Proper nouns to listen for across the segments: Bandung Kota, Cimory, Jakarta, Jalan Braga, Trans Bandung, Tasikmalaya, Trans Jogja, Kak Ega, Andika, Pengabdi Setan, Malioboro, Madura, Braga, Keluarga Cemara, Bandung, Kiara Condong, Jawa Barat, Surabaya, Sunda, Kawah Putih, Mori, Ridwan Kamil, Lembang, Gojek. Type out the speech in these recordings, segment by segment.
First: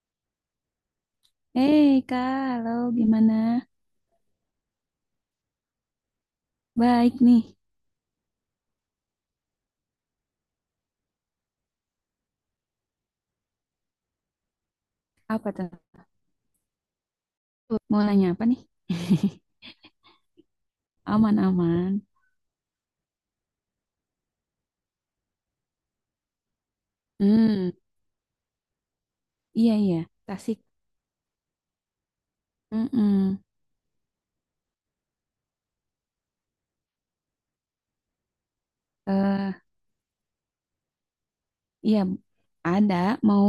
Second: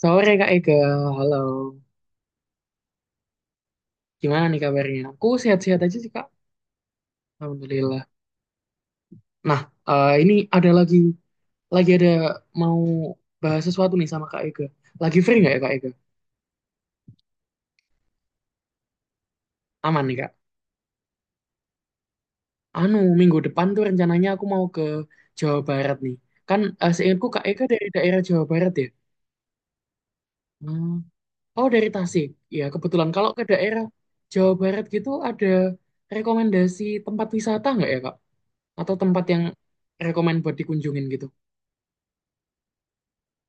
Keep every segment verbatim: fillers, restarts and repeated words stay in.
Sore Kak Ega, halo. Hei Kak, halo gimana? Gimana nih kabarnya? Aku sehat-sehat aja sih Kak, Baik nih. Alhamdulillah. Nah, eh, ini ada lagi, lagi ada mau bahas sesuatu nih sama Kak Ega. Lagi free Apa nggak ya tuh? Kak Ega? Mau nanya apa nih? Aman nih Kak. Aman-aman. Anu, minggu depan tuh rencananya aku mau ke Jawa Barat nih. Kan eh, seingatku Kak Ega Hmm, dari daerah Jawa Barat ya? iya iya. Tasik. Hmm. Oh, dari Tasik. Ya, kebetulan kalau Mm-mm. ke daerah Jawa Barat gitu ada rekomendasi tempat wisata nggak ya Kak? Atau tempat yang Eh, rekomend buat dikunjungin gitu? iya ada. Mau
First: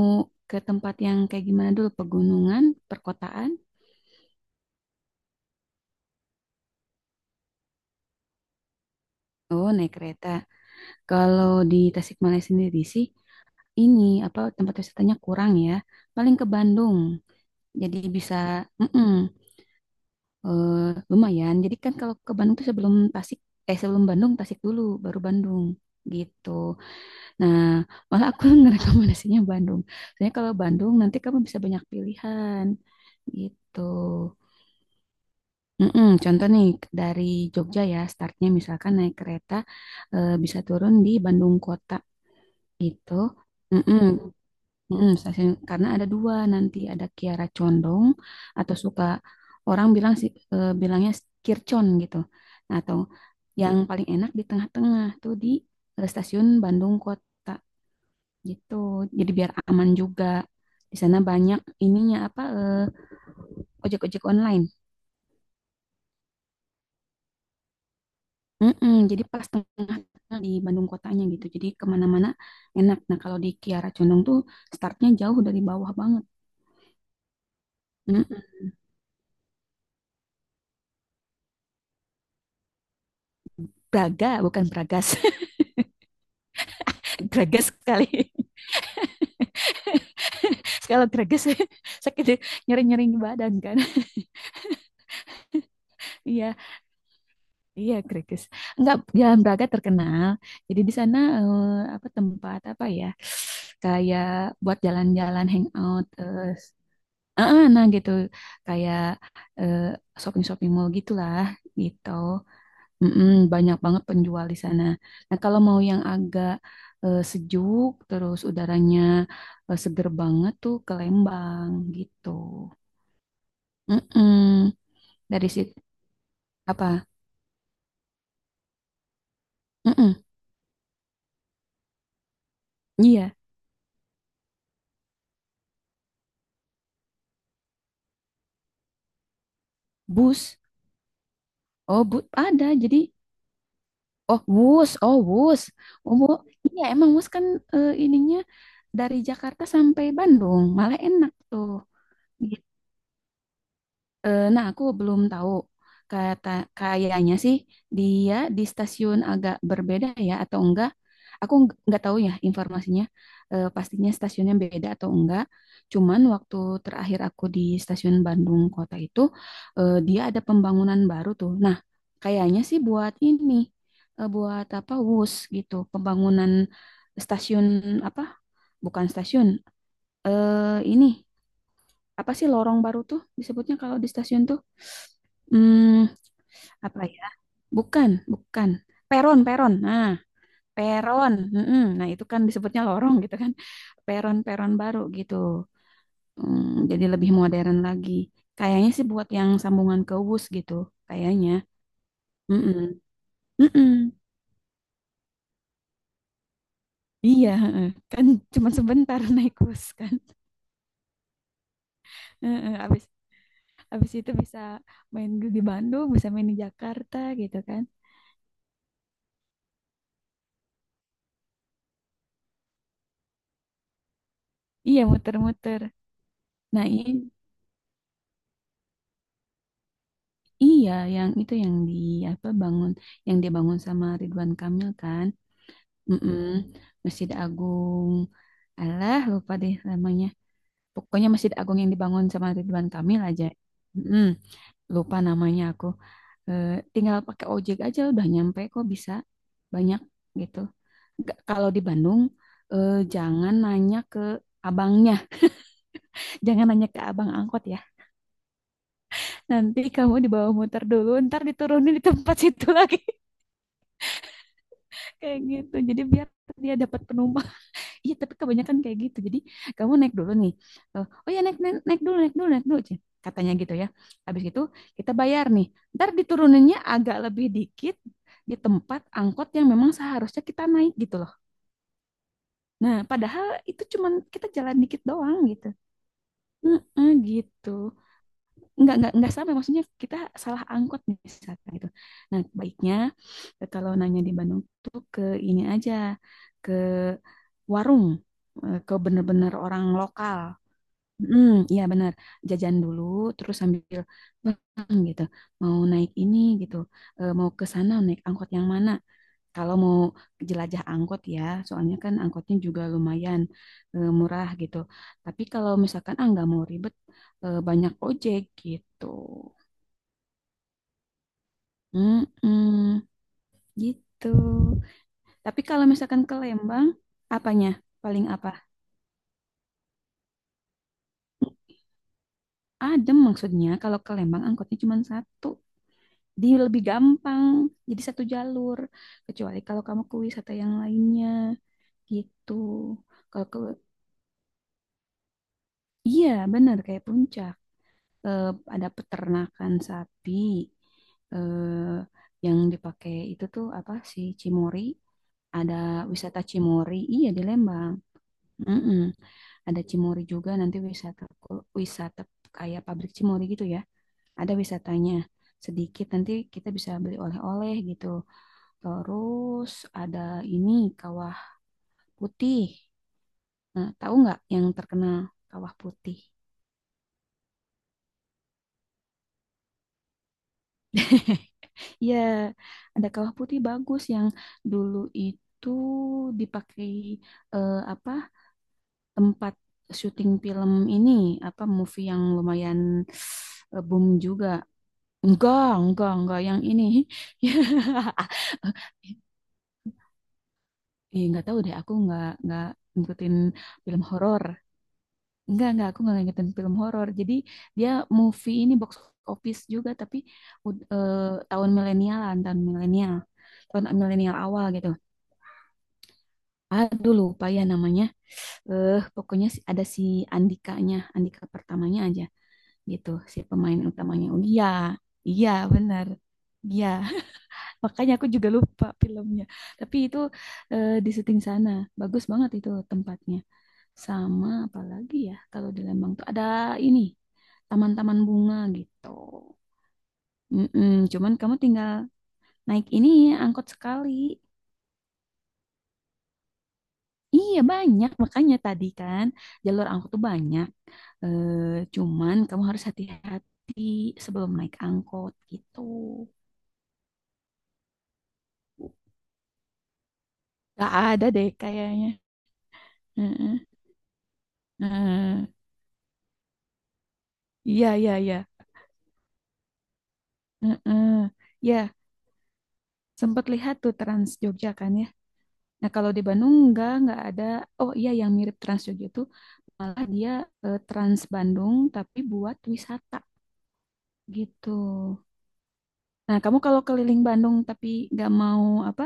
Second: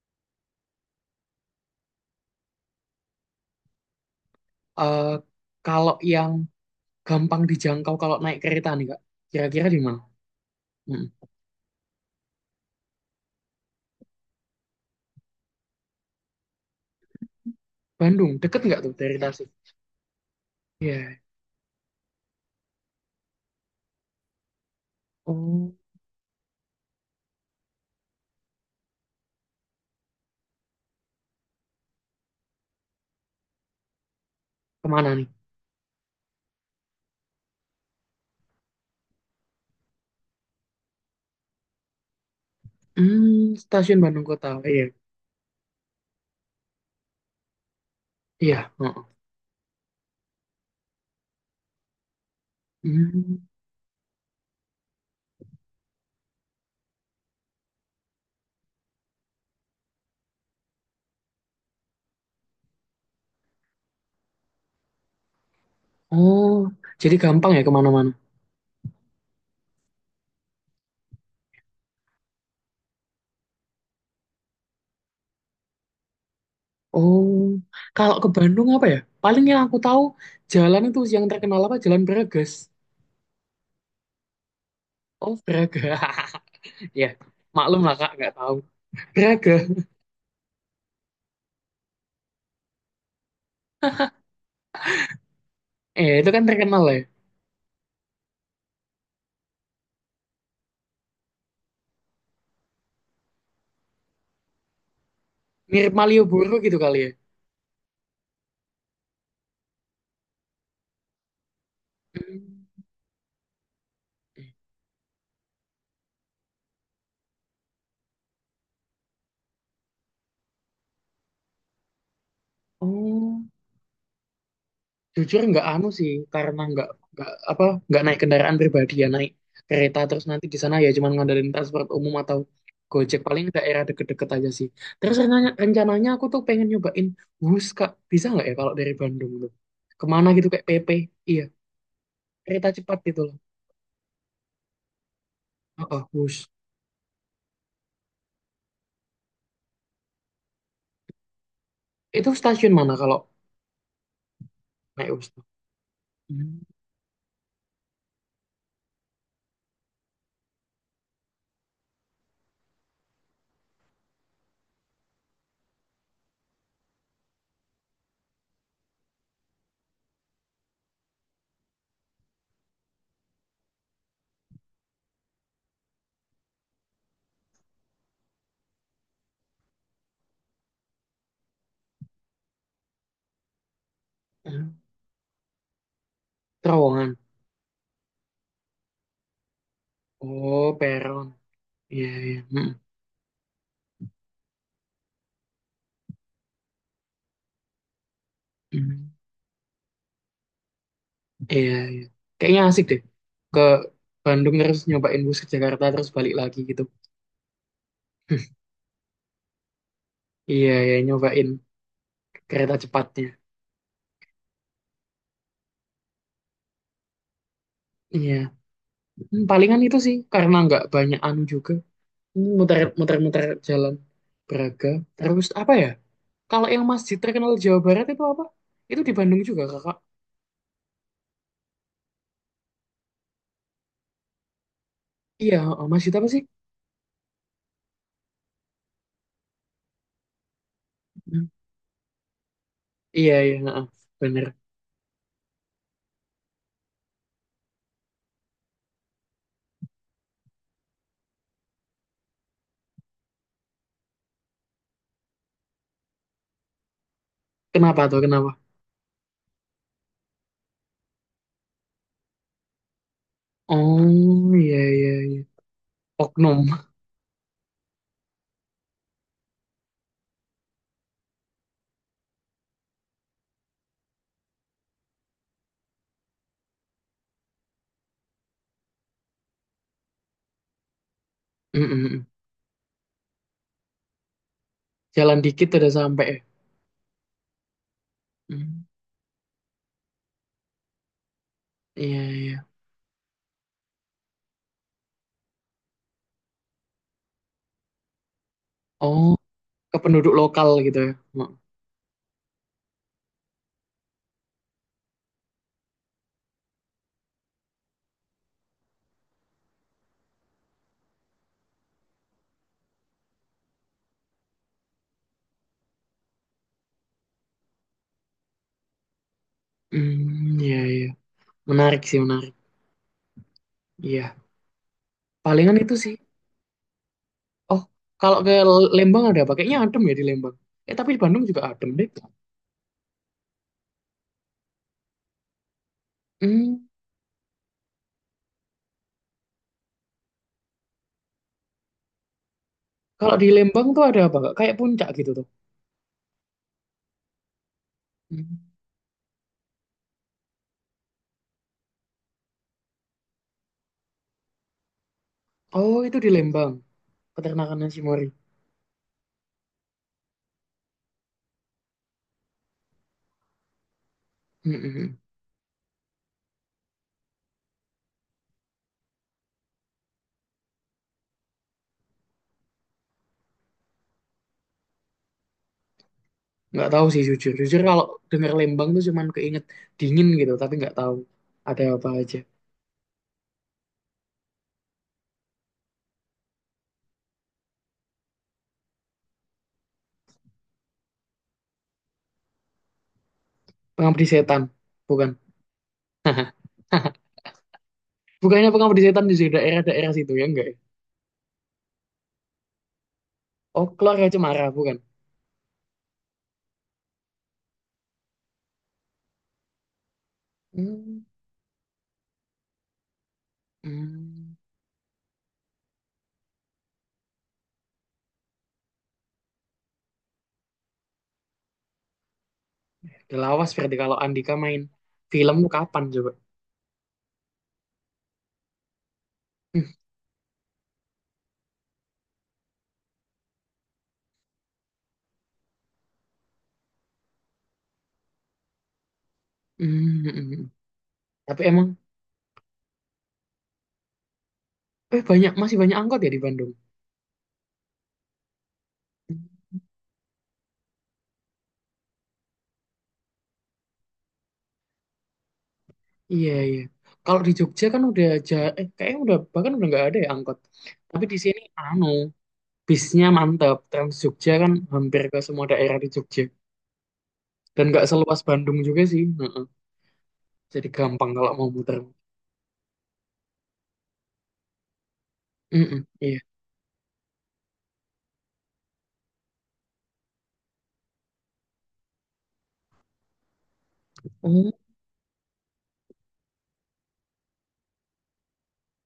ke tempat yang kayak gimana dulu? Pegunungan, perkotaan? Eh, kalau yang gampang dijangkau kalau naik kereta nih Kak, Oh kira-kira di naik mana? kereta. Mm. Kalau di Tasikmalaya sendiri sih, ini apa tempat wisatanya kurang ya. Paling ke Bandung. Jadi Bandung, bisa. deket nggak tuh Mm-mm. dari Tasik? eh, Iya. lumayan. Jadi kan kalau ke Bandung tuh sebelum Tasik, eh sebelum Bandung Tasik dulu, baru Bandung Oh, gitu. Nah, malah aku ngerekomendasinya Bandung. Soalnya kalau Bandung nanti kamu bisa banyak pilihan gitu. kemana nih? Mm-mm, contoh nih dari Jogja ya, startnya misalkan naik kereta eh, bisa turun di Bandung kota gitu. Hmm, Mm-mm. stasiun Bandung Kota. Iya, Mm, stasiun karena ada dua nanti ada Kiara Condong iya, atau heeh. suka orang bilang sih eh, bilangnya Kircon gitu. Nah, atau Hmm. yang paling enak di tengah-tengah tuh di eh, stasiun Bandung Kota gitu. Jadi biar aman juga. Di sana banyak ininya apa eh, ojek-ojek online. Oh, jadi gampang ya kemana-mana. Mm-mm, jadi pas tengah-tengah di Bandung kotanya gitu. Jadi kemana-mana enak. Nah kalau di Kiara Condong tuh startnya jauh dari bawah banget. Oh, kalau ke Mm-mm. Bandung apa ya? Paling yang aku tahu jalan itu yang terkenal apa? Jalan Bragas. Braga bukan Bragas, Oh, Braga. Ya, Bragas maklum lah Kak, sekali. nggak tahu. Braga. Kalau greges sakit, nyeri nyeri di badan kan. Eh, itu kan Iya terkenal ya. iya, greges. Enggak, Jalan Braga terkenal, jadi di sana eh, apa tempat apa ya, kayak buat jalan-jalan, Mirip hangout Malioboro gitu eh, kali ya. ah, ah, nah gitu, kayak eh, shopping-shopping mall gitulah, gitu. Hmm. Mm-mm, banyak banget penjual di sana. Nah kalau mau yang agak eh, sejuk terus udaranya eh, seger banget tuh ke Lembang gitu. Oh, Mm-mm. jujur Dari nggak situ. anu sih, karena nggak Apa? nggak apa nggak naik kendaraan pribadi ya naik kereta Mm-mm. terus nanti di sana ya cuman ngandelin transport umum atau Gojek Iya, paling daerah deket-deket aja sih. Terus rencananya, rencananya aku tuh pengen nyobain bus kak, bisa nggak ya kalau dari Bandung tuh kemana gitu bus. kayak P P, iya Oh, bu kereta ada. cepat Jadi, gitu loh. oh, bus. Oh, bus. Oh, Oh, bu. bus Iya, emang bus kan eh, ininya dari Jakarta sampai Bandung. Malah enak tuh. itu Iya. stasiun mana kalau Eh, nah, aku naik belum bus tuh? tahu. Kata Hmm. kayaknya sih dia di stasiun agak berbeda ya atau enggak. Aku ng- nggak tahu ya informasinya. Eh, pastinya stasiunnya beda atau enggak. Cuman waktu terakhir aku di stasiun Bandung Kota itu eh, dia ada pembangunan baru tuh. Nah, kayaknya sih buat ini eh, buat apa wus gitu, pembangunan stasiun apa? Bukan stasiun. Eh ini apa sih lorong baru tuh disebutnya kalau di stasiun tuh? Hmm, apa Terowongan. ya? Bukan, bukan. Peron, peron. Nah, Oh, peron. peron. Mm-mm. Iya, Nah, itu iya. kan disebutnya lorong gitu kan. Peron-peron baru gitu. Hmm, jadi lebih modern lagi. Kayaknya sih Mm. buat yang sambungan ke wus gitu. Kayaknya. Iya, iya. Kayaknya asik deh. Mm-mm. Ke Mm-mm. Bandung terus nyobain bus ke Jakarta terus balik lagi gitu. Iya, heeh. Kan cuma sebentar naik bus kan. Iya, ya nyobain Heeh, kereta abis cepatnya. habis itu bisa main di Bandung, bisa main di Jakarta gitu kan. Iya. Hmm, palingan itu sih karena nggak banyak anu juga. Hmm, muter muter muter jalan Braga. Iya, Terus apa muter-muter. ya? Kalau yang Nah, masjid i- terkenal Jawa Barat itu apa? Itu di Bandung juga, Kakak. iya yang itu, yang di apa bangun, yang dia bangun sama Ridwan Kamil kan. Iya, oh, masjid apa sih? Mm-mm. Masjid Agung. Alah, lupa deh namanya. Pokoknya Hmm. Masjid Agung yang dibangun sama Ridwan Kamil Iya, aja. iya, heeh. Mm-mm. Bener. Lupa namanya aku. Eh, Tinggal pakai ojek aja udah nyampe kok, bisa banyak gitu. Nggak- kalau di Bandung eh, jangan nanya ke abangnya, jangan nanya ke abang angkot ya. Kenapa tuh? Kenapa? Nanti kamu dibawa muter dulu, ntar diturunin di tempat situ lagi. Oh, iya, iya, Kayak iya. gitu jadi biar Oknum. dia dapat penumpang. Iya tapi kebanyakan kayak gitu, jadi kamu naik dulu nih. Eh, oh ya naik, naik naik dulu naik dulu naik dulu Cen. Katanya gitu ya, habis itu kita bayar nih, ntar dituruninnya agak lebih dikit di tempat angkot yang memang seharusnya kita naik gitu loh. Mm, mm, mm. Nah padahal itu cuman kita jalan dikit doang Jalan gitu. dikit udah sampai, ya. Mm-mm, gitu. Hmm. Nggak nggak nggak sama maksudnya, kita salah angkot misalkan gitu. Iya, Nah iya. baiknya eh, kalau nanya di Bandung tuh ke ini aja, ke warung eh, ke Oh, bener-bener orang ke penduduk lokal. lokal gitu ya. Hmm, Hmm, iya benar. Jajan dulu, terus sambil "Bang," gitu. Mau naik ini gitu. Eh, mau ke sana naik angkot yang mana? Kalau mau jelajah angkot ya, soalnya kan angkotnya juga lumayan eh, murah gitu. Tapi kalau misalkan ah nggak mau ribet, eh, banyak ojek gitu. hmm, iya, iya. Menarik sih, menarik. Mm-mm, gitu. Iya. Tapi Palingan kalau itu sih. misalkan ke Lembang, apanya? Oh, Paling kalau apa? ke Lembang ada apa? Kayaknya adem ya di Lembang. Eh, tapi di Bandung juga adem deh. Adem maksudnya. Kalau ke Lembang angkotnya cuma satu. Dia lebih Hmm, gampang, jadi satu jalur. Kecuali kalau kamu ke wisata yang lainnya gitu. kalau Kalau di ke. Lembang tuh ada apa, Kak? Kayak puncak gitu tuh. Iya, benar kayak puncak. eh, Hmm. ada peternakan sapi eh, yang dipakai itu tuh apa sih Cimory, ada Oh, itu di wisata Lembang. Cimory, iya di Peternakannya Lembang. si Mori. Mm-mm. Ada Cimory juga, nanti wisata kul- wisata kayak pabrik Cimory gitu ya, ada Hmm, hmm, wisatanya hmm. sedikit, nanti kita bisa beli oleh-oleh gitu. Terus ada ini Kawah Putih. Nah, tahu nggak yang terkenal Kawah Putih? Nggak tahu sih jujur. Jujur kalau dengar Lembang tuh cuman keinget dingin gitu. Tapi nggak tahu ada apa Iya, aja. ada kawah putih bagus yang dulu itu dipakai eh, apa tempat syuting film ini, apa movie yang lumayan eh, boom Pengabdi juga. setan. Bukan. Enggak, enggak, enggak yang ini. Bukannya pengabdi setan di daerah-daerah situ ya enggak? Ya, Ih, nggak tahu deh, aku nggak nggak ngikutin Oh, film keluarga horor. Cemara, bukan? Enggak, enggak, aku nggak ngikutin film horor. Jadi dia movie ini box office juga, tapi ud- eh, Hmm, tahun milenialan, tahun milenial, tahun milenial hmm. awal gitu. Aduh lupa ya namanya. Eh pokoknya si- ada si Andikanya, Andika pertamanya aja gitu, si Udah lawas pemain berarti kalau utamanya. Oh Andika iya, main iya film tuh kapan benar. coba? Iya, makanya aku juga lupa filmnya. Hmm. Tapi itu eh, di syuting sana. Bagus banget itu tempatnya. Sama apalagi ya kalau di Lembang tuh ada ini, taman-taman bunga gitu. Hmm, hmm, hmm, hmm. Mm-mm, cuman kamu Tapi emang tinggal naik ini angkot sekali. eh banyak, masih banyak angkot ya di Bandung. Iya banyak, makanya tadi kan Hmm. jalur angkot tuh banyak. Eh, Cuman kamu harus hati-hati sebelum naik angkot gitu. Iya, iya. Kalau di Jogja kan udah aja eh kayaknya udah bahkan udah nggak ada ya angkot. Gak Tapi ada di deh sini anu, kayaknya. bisnya Heeh. mantap. Trans Jogja kan hampir ke Heeh. semua daerah di Jogja dan Iya, nggak iya, iya. seluas Bandung juga sih. Heeh. Jadi Heeh. gampang kalau mau Ya, muter. sempat lihat tuh Trans Jogja kan ya. Nah, Mm-mm, kalau di iya. Bandung enggak, enggak ada. Oh iya, yang mirip Trans Jogja tuh malah dia eh, Trans Bandung, tapi buat wisata gitu. Oh, Nah, kamu kalau keliling Bandung tapi nggak mau apa,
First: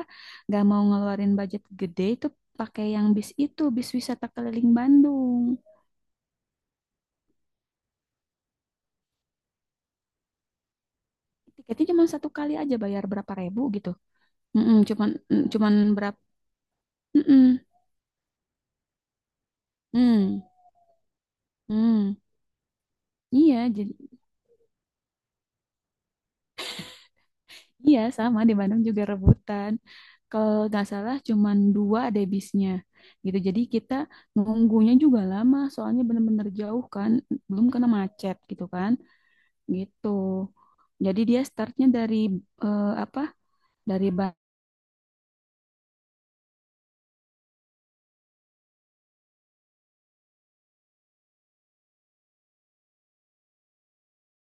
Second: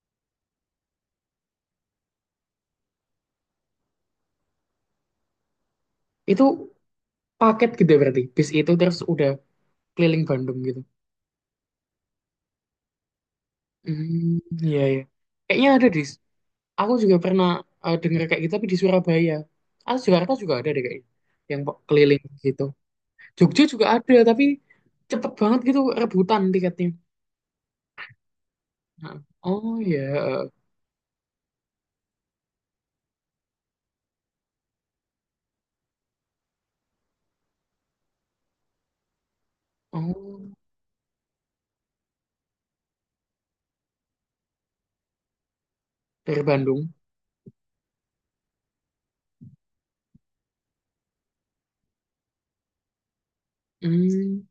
nggak mau ngeluarin budget gede, itu pakai yang bis itu, bis wisata keliling Bandung. itu paket gede berarti. Bis itu terus udah keliling Bandung gitu. Tiketnya cuma satu kali aja bayar berapa ribu gitu. Hmm, Mm-mm, iya ya. cuman mm, Kayaknya cuman ada di. berapa? Aku juga Mm-mm, pernah eh, dengar kayak gitu tapi di Surabaya. Ah, Jakarta mm, juga ada deh kayaknya yang po- mm. keliling gitu. Iya, Jogja juga jadi ada tapi cepet banget gitu rebutan tiketnya. iya, sama di Bandung juga Nah, rebutan. oh ya, Kalau nggak salah cuman dua deh bisnya gitu. Jadi kita nunggunya juga lama, soalnya bener-bener jauh kan, belum kena macet gitu kan. Gitu. oh Jadi dia startnya dari eh, apa? Dari ba- dari Bandung. Hmm,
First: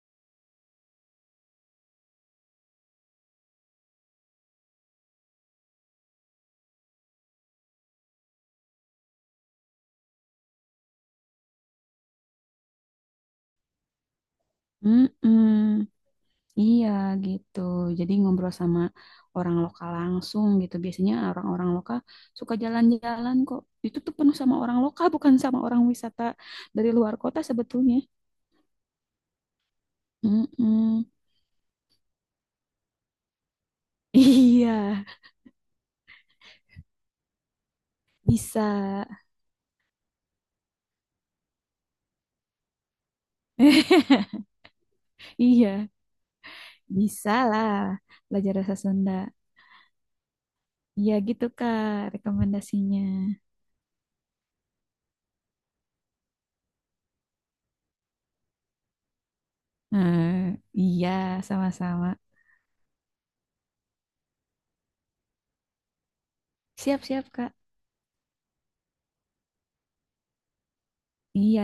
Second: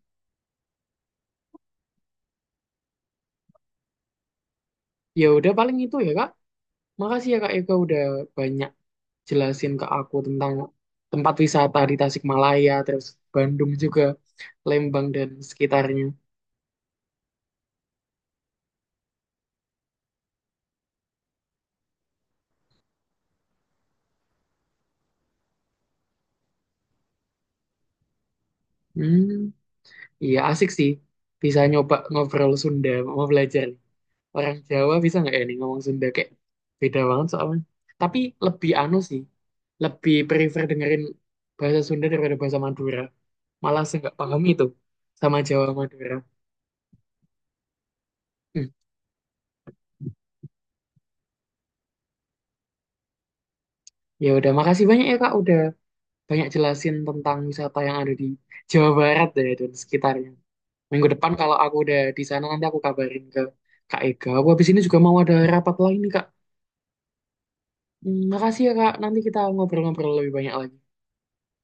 ya udah paling itu ya Kak. Makasih ya Kak Eka udah banyak jelasin ke aku tentang tempat wisata di Tasikmalaya, terus Bandung juga, Lembang dan Mm-mm. sekitarnya. Iya gitu. Jadi ngobrol sama orang lokal langsung gitu. Biasanya orang-orang lokal suka jalan-jalan kok. Itu tuh penuh sama orang lokal, bukan sama orang wisata dari luar kota sebetulnya. Hmm. Iya asik sih. Mm-mm. Bisa nyoba ngobrol Sunda, mau belajar. Orang Iya, Jawa bisa nggak ya nih ngomong Sunda kayak beda banget soalnya. Tapi bisa. lebih anu sih, lebih prefer dengerin bahasa Sunda daripada bahasa Madura. Malah saya nggak paham itu sama Jawa Iya, Madura. bisa lah belajar Hmm. bahasa Sunda. Iya gitu Kak, rekomendasinya. Ya udah, makasih banyak ya Kak udah banyak jelasin tentang wisata yang ada di Jawa Barat ya dan sekitarnya. Nah, Minggu iya, depan kalau aku udah sama-sama. di sana nanti aku kabarin ke Kak Ega. Aku habis ini juga mau ada rapat lain nih Kak. Siap-siap, Kak. Hmm, makasih ya Kak, nanti kita ngobrol-ngobrol lebih banyak lagi. Iya.